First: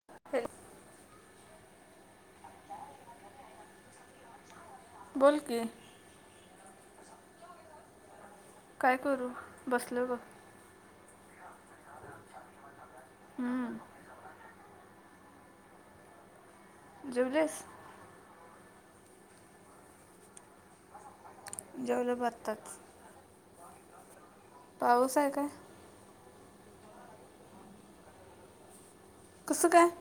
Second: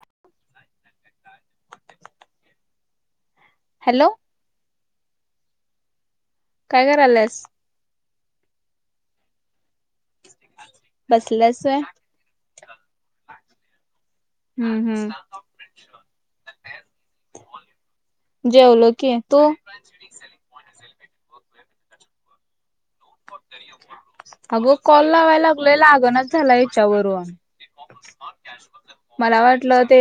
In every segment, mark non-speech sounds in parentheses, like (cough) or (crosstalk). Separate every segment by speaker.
Speaker 1: (inaudible)
Speaker 2: Hello!
Speaker 1: बोल की,
Speaker 2: काय करायलास?
Speaker 1: काय करू? बसलोय बग.
Speaker 2: बसलायस होय?
Speaker 1: हम्म.
Speaker 2: हम्म हम्म.
Speaker 1: जेवलीस?
Speaker 2: जेवलो की, तू? (inaudible)
Speaker 1: जेवलो बग आताच.
Speaker 2: अगं कॉल
Speaker 1: पाऊस आहे
Speaker 2: लावाय
Speaker 1: काय
Speaker 2: लागलोय लागनाच झालाय याच्यावरून, मला
Speaker 1: कसं
Speaker 2: वाटलं
Speaker 1: काय
Speaker 2: ते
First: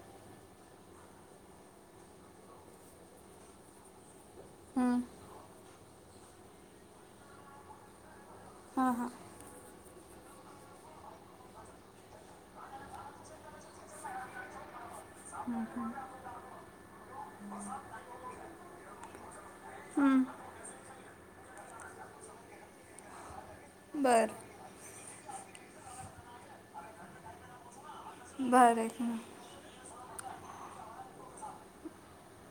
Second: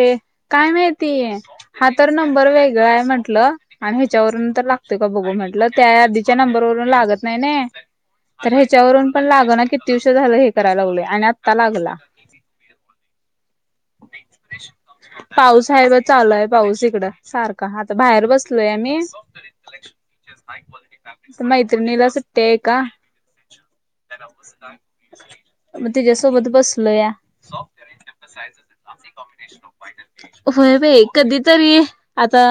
Speaker 2: काय माहितीय, हा तर नंबर वेगळा आहे म्हंटलं. आणि ह्याच्यावरून तर लागतय
Speaker 1: हम्म,
Speaker 2: का बघू म्हटलं, त्या आधीच्या नंबरवरून लागत नाही ना. तर
Speaker 1: हां हां
Speaker 2: ह्याच्यावरून पण लाग ना, किती उशीर झालं हे कराय लागलोय आणि आत्ता लागला. पाऊस आहे बग, चालुय पाऊस इकड. सारखा, आता बाहेर बसलोय आम्ही.
Speaker 1: हम्म,
Speaker 2: मैत्रिणीला सुट्टी आहे का?
Speaker 1: बरं
Speaker 2: म तिच्यासोबत बसलोया. (inaudible)
Speaker 1: बरं आहे की मग.
Speaker 2: होय बई, कधी तरी आता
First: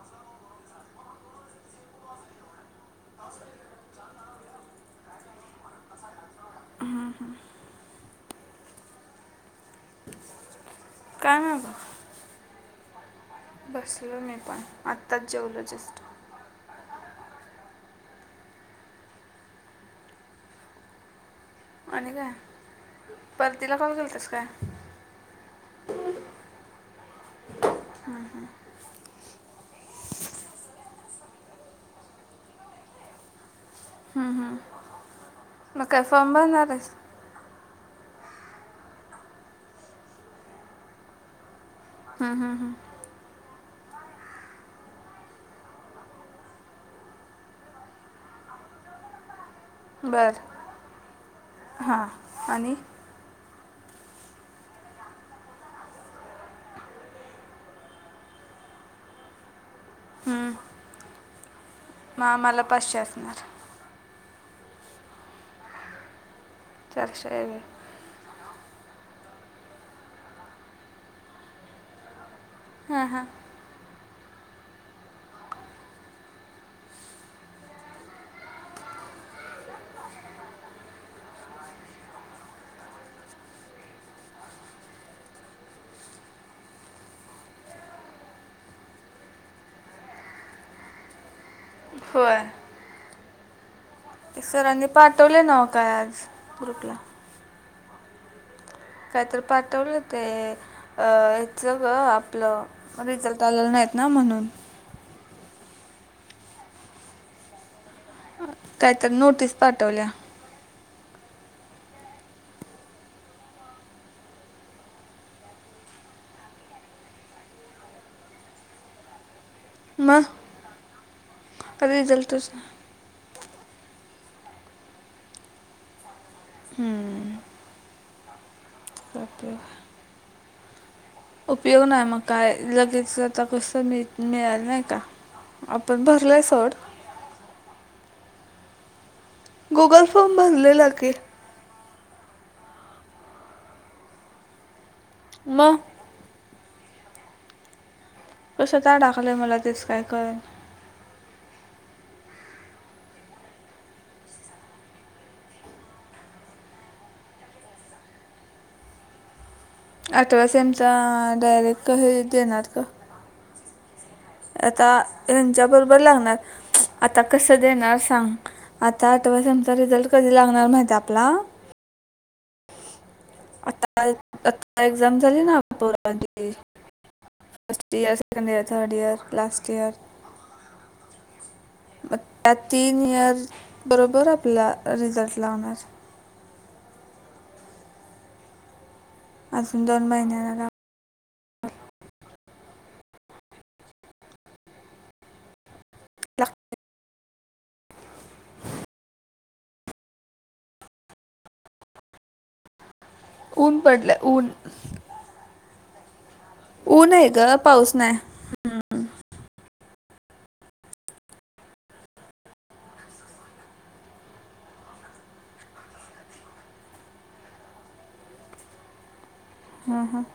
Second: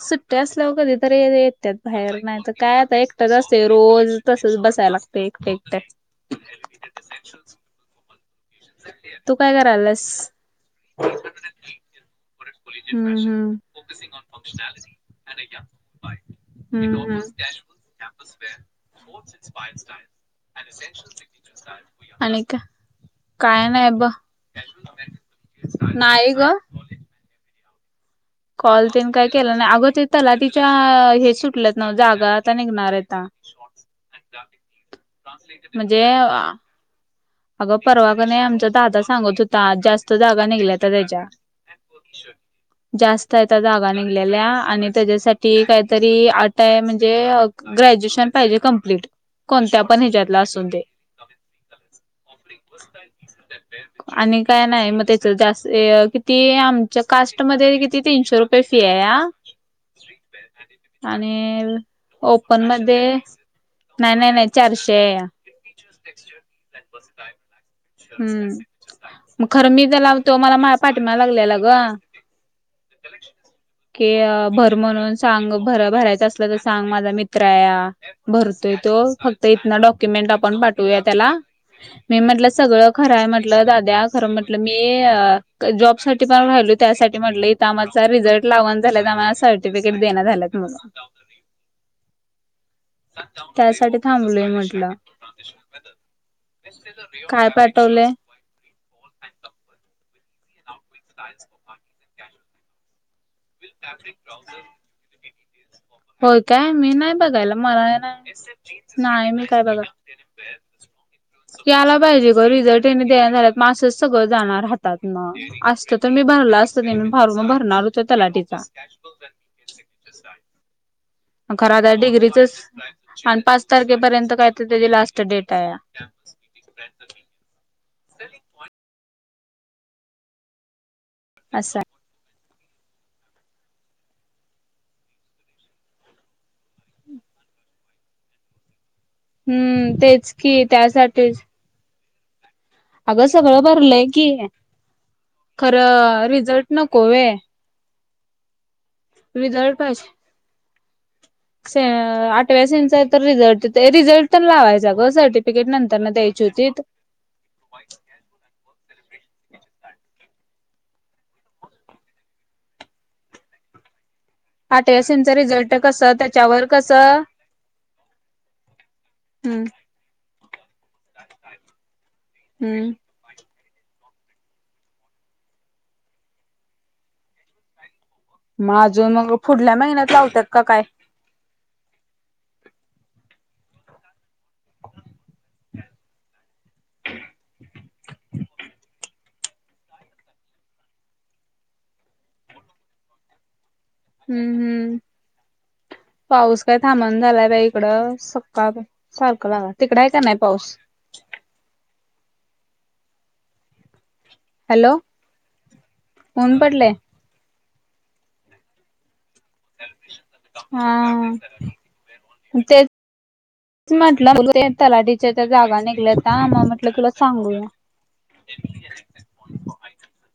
Speaker 2: सुट्ट्या असल्यावर कधीतरी येत्यात बाहेर, नाही तर काय आता एकटाच असतय रोज तसच बसायला लागत एकट- एकट. तू काय करायलास?
Speaker 1: काय नाही.
Speaker 2: हम्म हम्म.
Speaker 1: बसलो मी पण, आत्ताच जेवलो जस्ट.
Speaker 2: हम्म हम्म.
Speaker 1: आणि काय
Speaker 2: आणिक? काय
Speaker 1: परतीला
Speaker 2: नाही
Speaker 1: कॉल केलतास काय
Speaker 2: बग,
Speaker 1: हम्म,
Speaker 2: नाही ग. कॉल तेन काय केलं नाही, अग ते तलाठी च्या हे सुटल्यात ना जागा आता निघणार आहेता. (inaudible)
Speaker 1: हम्म हम्म, मग काय
Speaker 2: म्हणजे
Speaker 1: फॉम भरणारयस?
Speaker 2: अगं परवा कनाय आमचा दादा सांगत होता, जास्त जागा निघल्यात त्याच्या.
Speaker 1: हम हम हम.
Speaker 2: जास्त यता जागा निघलेल्या आणि त्याच्यासाठी काहीतरी आटाय म्हणजे ग्रॅज्युएशन पाहिजे कंप्लीट, कोणत्या पण हिच्यातला
Speaker 1: बरं
Speaker 2: असून दे.
Speaker 1: हां, आणि?
Speaker 2: (inaudible) आणि काय नाही मग, त्याच जास्त किती आमच्या कास्ट मध्ये किती तीनशे रुपय तशी आहेया,
Speaker 1: हम्म,
Speaker 2: आणि
Speaker 1: मग आम्हाला
Speaker 2: ओपन
Speaker 1: पाचशे
Speaker 2: मध्ये,
Speaker 1: असणार
Speaker 2: नाही नाही नाही चारशे आहेया. बस
Speaker 1: चारशे
Speaker 2: कायच
Speaker 1: वेगळे
Speaker 2: नाही. हुं. मग खरं मी त्याला, तो मला माझ्या पाठीमाग लागलेला ग.
Speaker 1: हा हा.
Speaker 2: कि भर म्हणून सांग. भर भरायचं असलं, तर सांग माझा मित्र हाया. भरतोय तो. फक्त इथन डॉक्युमेंट आपण पाठवूया त्याला. मी म्हंटलं सगळं खराय म्हटलं दाद्या, खरं म्हंटलं मी जॉब साठी पण राहिलोय त्यासाठी म्हटलं त्या आमाचा रिझल्ट लावण झाल्यात, आमला सर्टिफिकेट देईना झाल्यात म्हणून.
Speaker 1: होय.
Speaker 2: त्यासाठी थांबलोय म्हटल.
Speaker 1: पाठवलय नव काय आज ग्रुपला.
Speaker 2: काय पाठवलय?
Speaker 1: कायतर पाठवलय ते अ याच ग, आपलं रिझल्ट लागल नाहीत ना म्हणून
Speaker 2: होय काय, मी नाही बघायला. मला नाही
Speaker 1: काय तर
Speaker 2: नाही मी
Speaker 1: नोटीस
Speaker 2: काय बघा
Speaker 1: पाठवल्या
Speaker 2: तेच. याला पाहिजे ग, रिझल्ट हेणि देना झाल्यात, म आसच सगळं जाणार हातात न. आसतं तर, मी भरला असता काय नाही, फॉर्म भरणार होतो तलाटीचा.
Speaker 1: म.
Speaker 2: खर आता तर डिग्रीचच आणि पाच तारखेपर्यंत काय तर त्याची लास्ट डेट हाया.
Speaker 1: हुं.
Speaker 2: Selling one.
Speaker 1: (unintelligible)
Speaker 2: असं
Speaker 1: उपयोग नाही म. काय लगेच आता कसं मि मिळाल नाही का? आपण भरलंय सोड.
Speaker 2: हुं.
Speaker 1: गुगल
Speaker 2: तेच
Speaker 1: फॉर्म
Speaker 2: की,
Speaker 1: भरलेला की
Speaker 2: त्यासाठीच आगं सगळं भरलंय की.
Speaker 1: मग
Speaker 2: खरं, रिझल्ट नको व्हय.
Speaker 1: कशात आडाकलंय, मला
Speaker 2: रिझल्ट
Speaker 1: तेच
Speaker 2: पाहिजे
Speaker 1: काय कळना.
Speaker 2: से आठव्या सेंमचा हाय तर, रिझल्ट रिझल्ट तर लावायचा ग, सर्टिफिकेट नंतर न द्यायची होती. (unintelligible)
Speaker 1: अठव्या सेमचा डायरेक्ट हे देणार का? आता
Speaker 2: आठव्या सेमचा
Speaker 1: यांच्या
Speaker 2: रिझल्ट
Speaker 1: बरोबर
Speaker 2: कसं
Speaker 1: लागणार,
Speaker 2: त्याच्यावर
Speaker 1: आता कसं देणार सांग. आता आठव्या
Speaker 2: हम्म
Speaker 1: सेमचा रिझल्ट कधी लागणार माहित हाय आपला
Speaker 2: हू.
Speaker 1: आता आता एक्झाम झाली ना पोरांची असती (unintelligible)
Speaker 2: म अजून मग पुढल्या महिन्यात लावत्यात का काय?
Speaker 1: मग त्या तीन इयर बरोबर आपला रिझल्टस लावणार. अजून दोन महिन्यांन लाव
Speaker 2: हू हुं.
Speaker 1: लाग-
Speaker 2: पाऊस काय थांब ना झालाय बाई इकडं. सकाळ पा सारखं लागा तिकड हाय का नाही पाऊस
Speaker 1: ऊन पडलं ऊन.
Speaker 2: हॅलो, ऊन पडलय.
Speaker 1: ऊन हाय ग. पाऊस नाही.
Speaker 2: हा हा. तेच म्हटलं, ते तलाठीच्या त्या जागा निघल्याता म्हणून म्हटलं तुला सांगूया. (inaudible)
Speaker 1: हां हां-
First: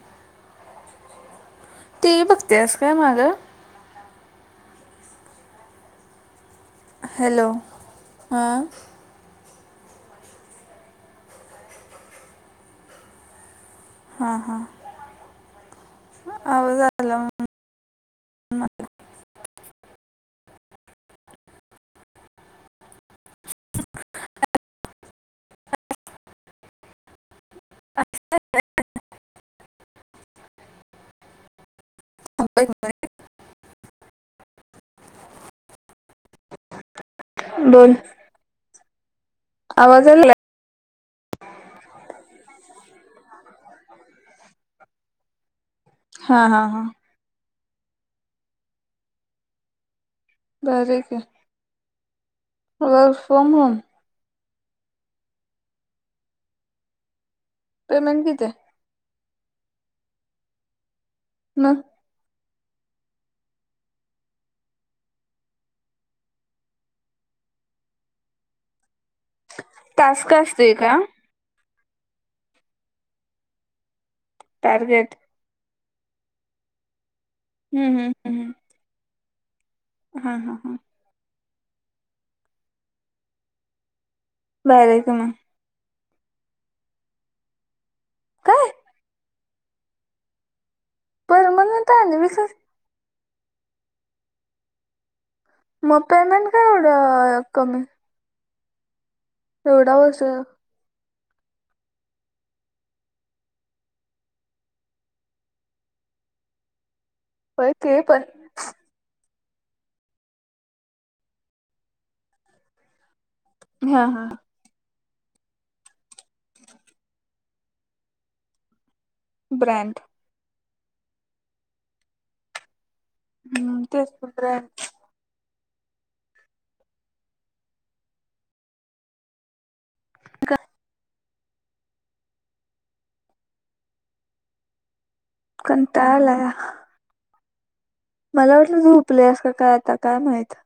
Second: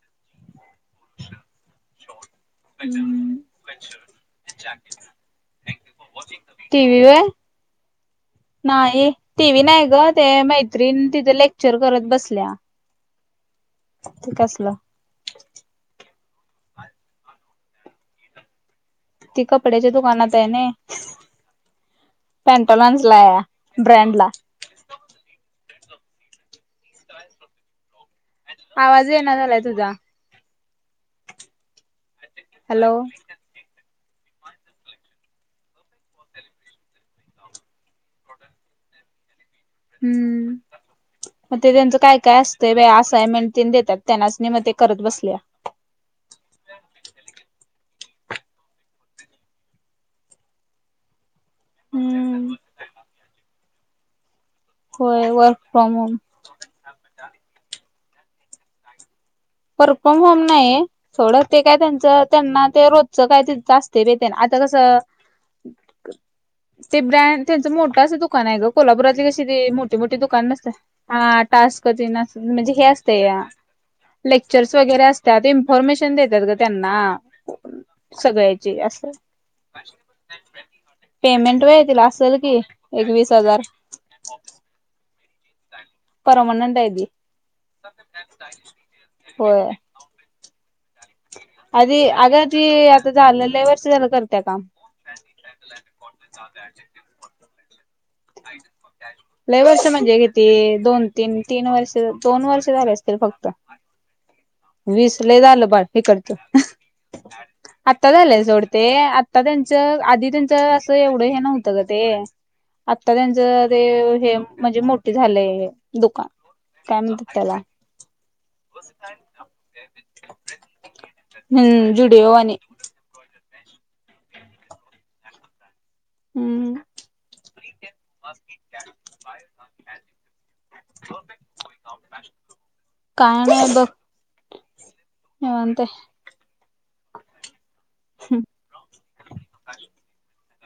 Speaker 2: (inaudible)
Speaker 1: टि व्ही बघत्यास काय माघ?
Speaker 2: (inaudible) टि व्ही वय,
Speaker 1: हॅलो हां
Speaker 2: नाही. टी व्ही नाही ग ते मैत्रीण तिथ लेक्चर करत बसल्या- ते
Speaker 1: हां हां
Speaker 2: कसलं
Speaker 1: आवाज आला -
Speaker 2: ती कपड्याच्या दुकानात हायनायी. पॅन्टालाॅन्जला ब्रँड ला- आवाज ये ना झालाय तुझा- हॅलो
Speaker 1: (inaudible) बोल- आवाज आला
Speaker 2: हुं ते त्यांचं काय काय असतंय बाय असाइनमेंट- तेन देत्यात त्यांनास नी मग ते करत बसल्या-
Speaker 1: हां हां - बरयं की-
Speaker 2: हम्म
Speaker 1: वर्क फाॅर्म होम.
Speaker 2: होय, वर्क फ्रॉम होम.
Speaker 1: पेमेंट कितीसं?
Speaker 2: वर्क फ्रॉम होम नाही सोड ते काय
Speaker 1: मग
Speaker 2: त्यांच- त्यांना ते रोजचं काय ते तिचं आसतय बायते आता कसं- ते ब्रँड त्यांचं मोठं असं दुकान आहे ग कोल्हापुरातची कशी- तिथे मोठे मोठीे
Speaker 1: टास्क
Speaker 2: दुकान
Speaker 1: असते
Speaker 2: नसतयं
Speaker 1: का
Speaker 2: हां टास्क तेन आस म्हणजे हे असतयं- लेक्चर्स वगैरे
Speaker 1: टार्गेट
Speaker 2: असत्यात इन्फॉर्मेशन देतात गं
Speaker 1: हम्म हम्म
Speaker 2: त्यांना- सगळ्याची असं-
Speaker 1: हां हां हां-
Speaker 2: पेमेंट वय तिला असलं की एक वीसहजार-
Speaker 1: भारीयें की मग.
Speaker 2: परमनंट ती
Speaker 1: काय
Speaker 2: होय.
Speaker 1: परमनंट
Speaker 2: आधी
Speaker 1: आणि
Speaker 2: अग
Speaker 1: विशेष
Speaker 2: ती आता झालं लय वर्ष झालं करत्या काम-
Speaker 1: मग पेमेंट काय एवढं कमी?
Speaker 2: लय वर्ष म्हणजे किती दोन- तीन तीन वर्ष दोन वर्ष झाल असतील फक्त- वीस लय झालं बाळ हिकडच,
Speaker 1: ते
Speaker 2: आत्ता
Speaker 1: पण
Speaker 2: झालंय सोड- ते आता त्यांच आधी त्यांच असं एवढ हे नव्हतं ग ते आता त्यांच- जे
Speaker 1: हा हा
Speaker 2: हे म्हणजे मोठी झालेय दुकान काय म्हणत्यात त्याला-
Speaker 1: ब्रँड-
Speaker 2: हुं जुडओ वानी-
Speaker 1: हुं तेच तर ब्रँड-
Speaker 2: हुं- काय नाय बघ- निवांत आहे
Speaker 1: कंटाळा आलाया- मला वाटलं झोपल्यास का काय आता काय माहित-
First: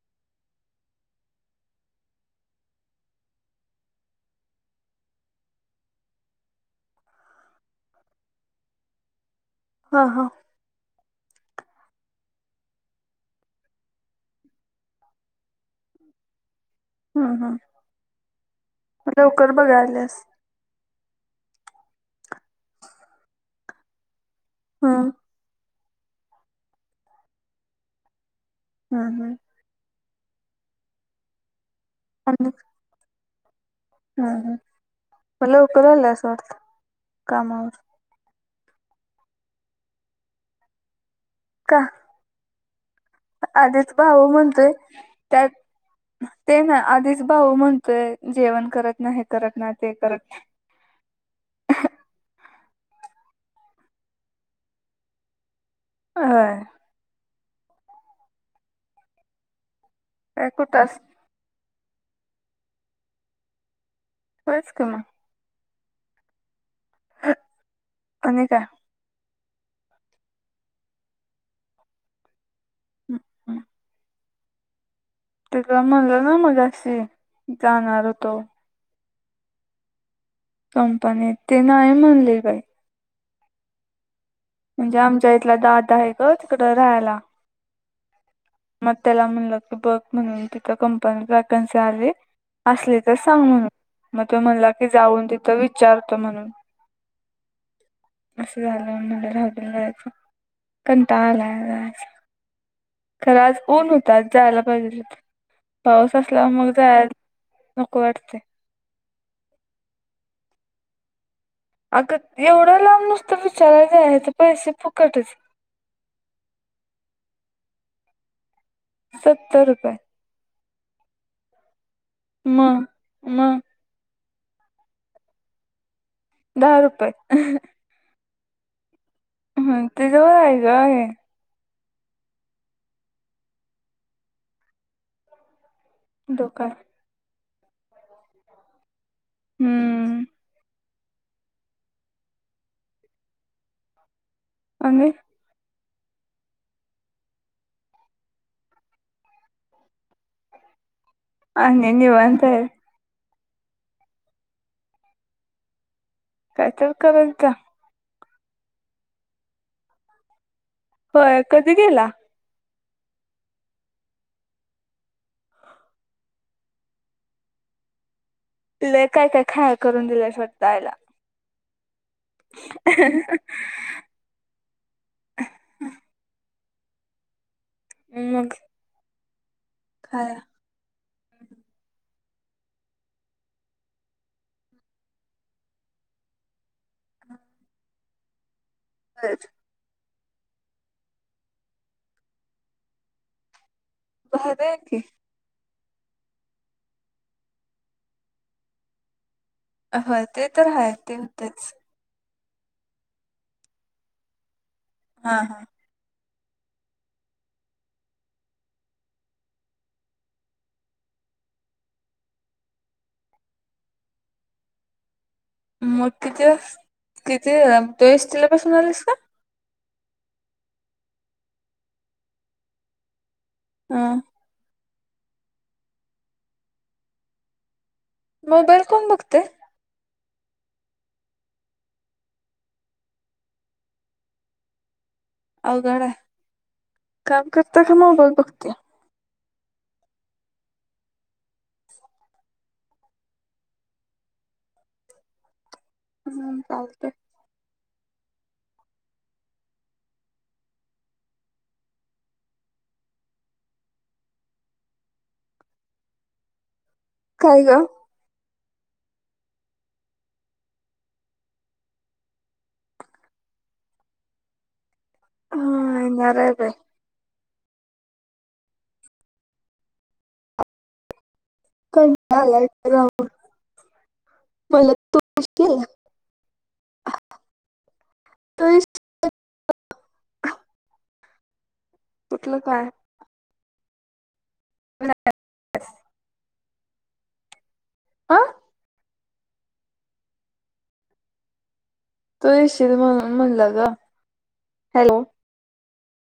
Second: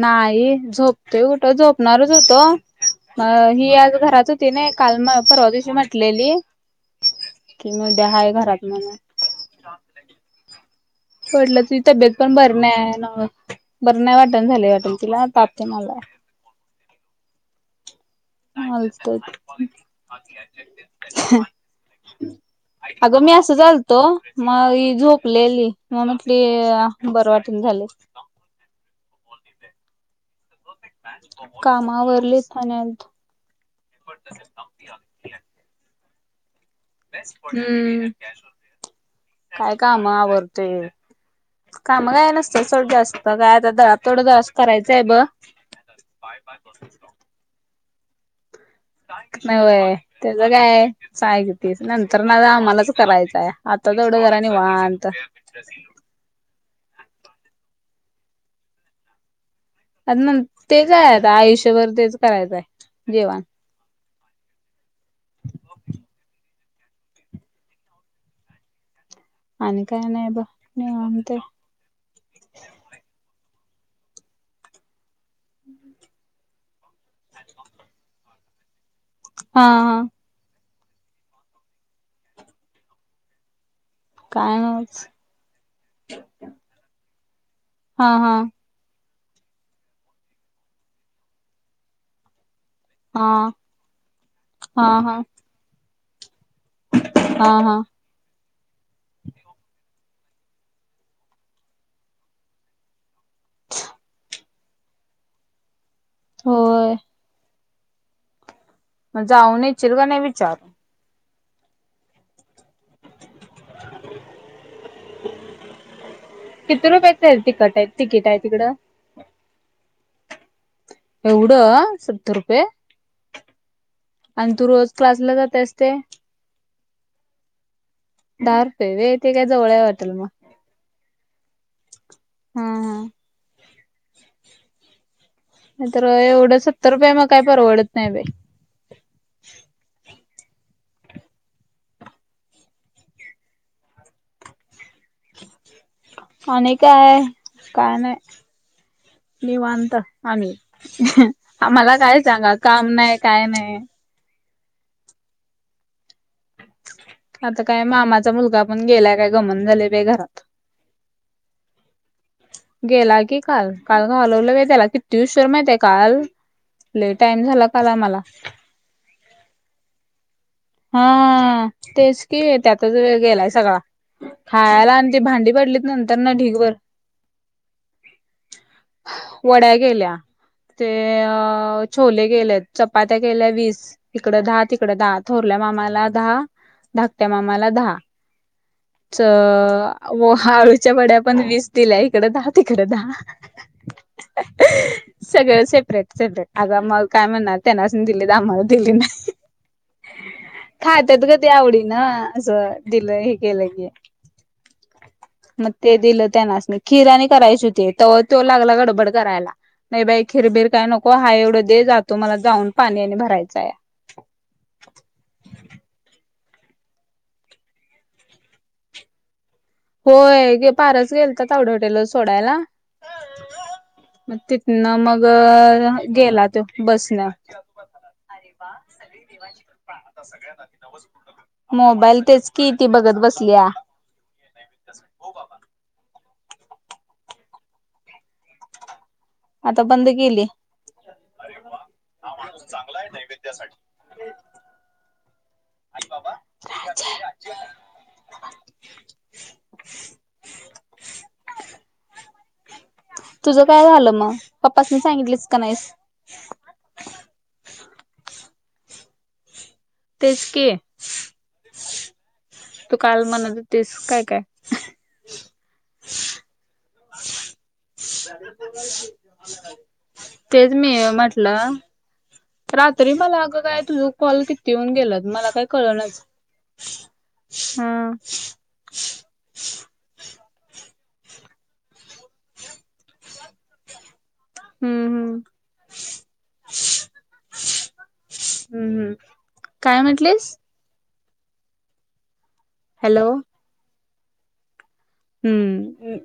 Speaker 2: नाही, झोपत कुठं झोपणारच होतो- अं ही आज घरात होती ना काल म परवा दिवशी म्हंटलेली- कि उद्या हाय घरात म्हणून- आ.
Speaker 1: हां हां.
Speaker 2: म्हटलं तिजी तब्येत पण बर नाही बरं नाही वाटण झाले वाटल तिला ताप तेन आलाय.
Speaker 1: हम् हम.
Speaker 2: आलतत.
Speaker 1: बघायल्यास
Speaker 2: ह अगं मी आसच आलतो मग ही
Speaker 1: हम्म
Speaker 2: झोप लेली म्हणून ती बर वाटना झालय.
Speaker 1: ह ह.
Speaker 2: काम आवरलीत आणि आलो.
Speaker 1: हां हां म लवकर आलिय असात?
Speaker 2: हम्म काय काम आवरतेय.
Speaker 1: का?
Speaker 2: मया नसतंय सोड जास्त काय आता
Speaker 1: आधीच
Speaker 2: दलाप तेवढं
Speaker 1: भाऊ
Speaker 2: जरासं
Speaker 1: म्हणतोय
Speaker 2: करायचंय ब.
Speaker 1: त्यात ते ना आधीच भाऊ म्हणतोय जेवण करत नाही
Speaker 2: नहि
Speaker 1: करत ना ते
Speaker 2: होय
Speaker 1: करत
Speaker 2: त्याच काय. साय घेतीस नंतर ना आम्हालाच करायचंय आता तेवढं जरा निवांत.
Speaker 1: होय.
Speaker 2: आ न
Speaker 1: काय कुठं
Speaker 2: तेच
Speaker 1: अस
Speaker 2: आहे आता आयुष्यभर तेच करायचं आहे जेवण.
Speaker 1: होयचं का म. तुम्ही का?
Speaker 2: आणि काय नाही ब निवांत हे.
Speaker 1: ह ह. तिला म्हणलो ना मगाशी जाणार होतो.
Speaker 2: हा हा.
Speaker 1: कंपनीत ते नाही म्हणले बाई.
Speaker 2: काय न्हवच.
Speaker 1: हा इतला दादा आहे ग तिकडं राहायला
Speaker 2: हां हां.
Speaker 1: मग त्याला म्हणलं की बघ म्हणून तिथ कंपनित व्हॅकन्सी आली असली तर
Speaker 2: हा
Speaker 1: सांग म्हणून मग तो म्हणला
Speaker 2: हा
Speaker 1: की जाऊन तिथं विचारतो म्हणून.
Speaker 2: थड थड हा हा.
Speaker 1: असं झालं म्हनल राहुंदे जायचं कंटाळा आलाय जायचा. खरं आज ऊन होत आज जायला पाहिजेल होत पाऊस असला मग
Speaker 2: होय
Speaker 1: जायला नको वाटतंय.
Speaker 2: म जाऊन येचील कणी विचार.
Speaker 1: अगं एवढं लांब नुसतं विचाराय जायचं पैसे फुकटच.
Speaker 2: किती रुपयाच आहेत तखट आहे तिकीट आहे तिकडं?
Speaker 1: सत्तर रुपये.
Speaker 2: एवढं सत्तर रुपये?
Speaker 1: मग मग
Speaker 2: आणि तू रोज क्लासला जातेस ते?
Speaker 1: दहा रुपये अह.
Speaker 2: दहा रुपये वय तेे काय जवळ आहे वाटेल मग
Speaker 1: त्याच्यावर आहे ग हे
Speaker 2: हा हा. नाही तर एवढं
Speaker 1: डोका
Speaker 2: सत्तर रुपये मग काही परवडत नाही बाई.
Speaker 1: हम्मं. आणिे?
Speaker 2: आणि कायं कायं नाहीं निवांत आम्हीं.
Speaker 1: आणि
Speaker 2: आमलां कायं
Speaker 1: निवांत
Speaker 2: सांगा
Speaker 1: आहे
Speaker 2: कामं नाहीं कायं नाहीं.
Speaker 1: कायं तरं करतं जां.
Speaker 2: कायं मामाचां मुलंगा पणं गेलांय कायं गमेना झाले बाई घरांत.
Speaker 1: होयं कधीं गेलां
Speaker 2: गेलां की कांल कांल घालवलं गं त्यांला किती ऊशिर माहिती कांल लंय टाईम झालां कांल आम्हांला
Speaker 1: लंय कायं कायं खां करूंन दिल्यांय शटतं
Speaker 2: हं तेचं की त्यांतचं वेळं गेलांय सगळां हां रात्री भांडी पडलीत नंतर नां ढीगभरं
Speaker 1: मंग
Speaker 2: वड्यां गेल्यां ते छोले केले चपात्यां केल्यां वीस तिकडं दहा तिकडं दहा थोरल्यां मामालां दहा धाकट्यां मामालां दहा चं हो आळूंच्या वड्यां पणं वीस दिल्यां इकडं दहा तिकडं दहा
Speaker 1: भारी आहे की
Speaker 2: सगळं सेपरेट सेपरेट आंग आम्हांला कायं म्हणणांर त्यांनां दिले तरं आम्हांला दिली नाहीं
Speaker 1: होय ते तर हाय ते
Speaker 2: खांतात गं ती
Speaker 1: होतच
Speaker 2: आवडी नां असं दिलं हे केलं की
Speaker 1: हां हां
Speaker 2: मंग ते दिलं त्यांनास मं खिर आणी करांयची होती ते तो लागंला गडबड करायलां नाहीं बाई खिरबीर कायं नको हां एवढं दे जातो मलां जाऊंन पाणी आणि भरांयचां आहे
Speaker 1: मंग किती किती तुंस तिलांपासून आलीस कां
Speaker 2: होयं पारंस चं गेलं तां तावडेवाडिलां सोडांयला
Speaker 1: हां
Speaker 2: मंग तिथंन मंग गेलां तो बसं लां
Speaker 1: मोबाईल कोणं बघते?
Speaker 2: मोबाईल तेचं कि ती बघतं बसलीयां हो बाबां
Speaker 1: अवघडं आहे कामं करतां की मोबाईल बघते
Speaker 2: आंता बंद केली हां माणूंस चांगला आहे नैवेद्यासाठी
Speaker 1: हम्मं चालतंय
Speaker 2: (unintelligible) तुझं कायं झालं मंग पप्पांस मी सांगितलेचं की नाहींस
Speaker 1: कायं गं
Speaker 2: तेचं तूं कांल म्हणतं होती कायं कायं
Speaker 1: हम्मं बरं आहे बाई
Speaker 2: तेचं मी म्हटलं
Speaker 1: कायं
Speaker 2: रात्री मलां अगं कायं तुझं कॉल किती येऊंन
Speaker 1: मला तू
Speaker 2: गेलं मलां कायं
Speaker 1: येशील
Speaker 2: कळणां चं
Speaker 1: तू येशील
Speaker 2: हां
Speaker 1: कुठलं कायं
Speaker 2: हम्म हम हम्म हम्म
Speaker 1: हा
Speaker 2: काय म्हटलीस?
Speaker 1: तु येशील
Speaker 2: हॅलो
Speaker 1: म्हणून म्हणल ग. हॅलो
Speaker 2: हम्म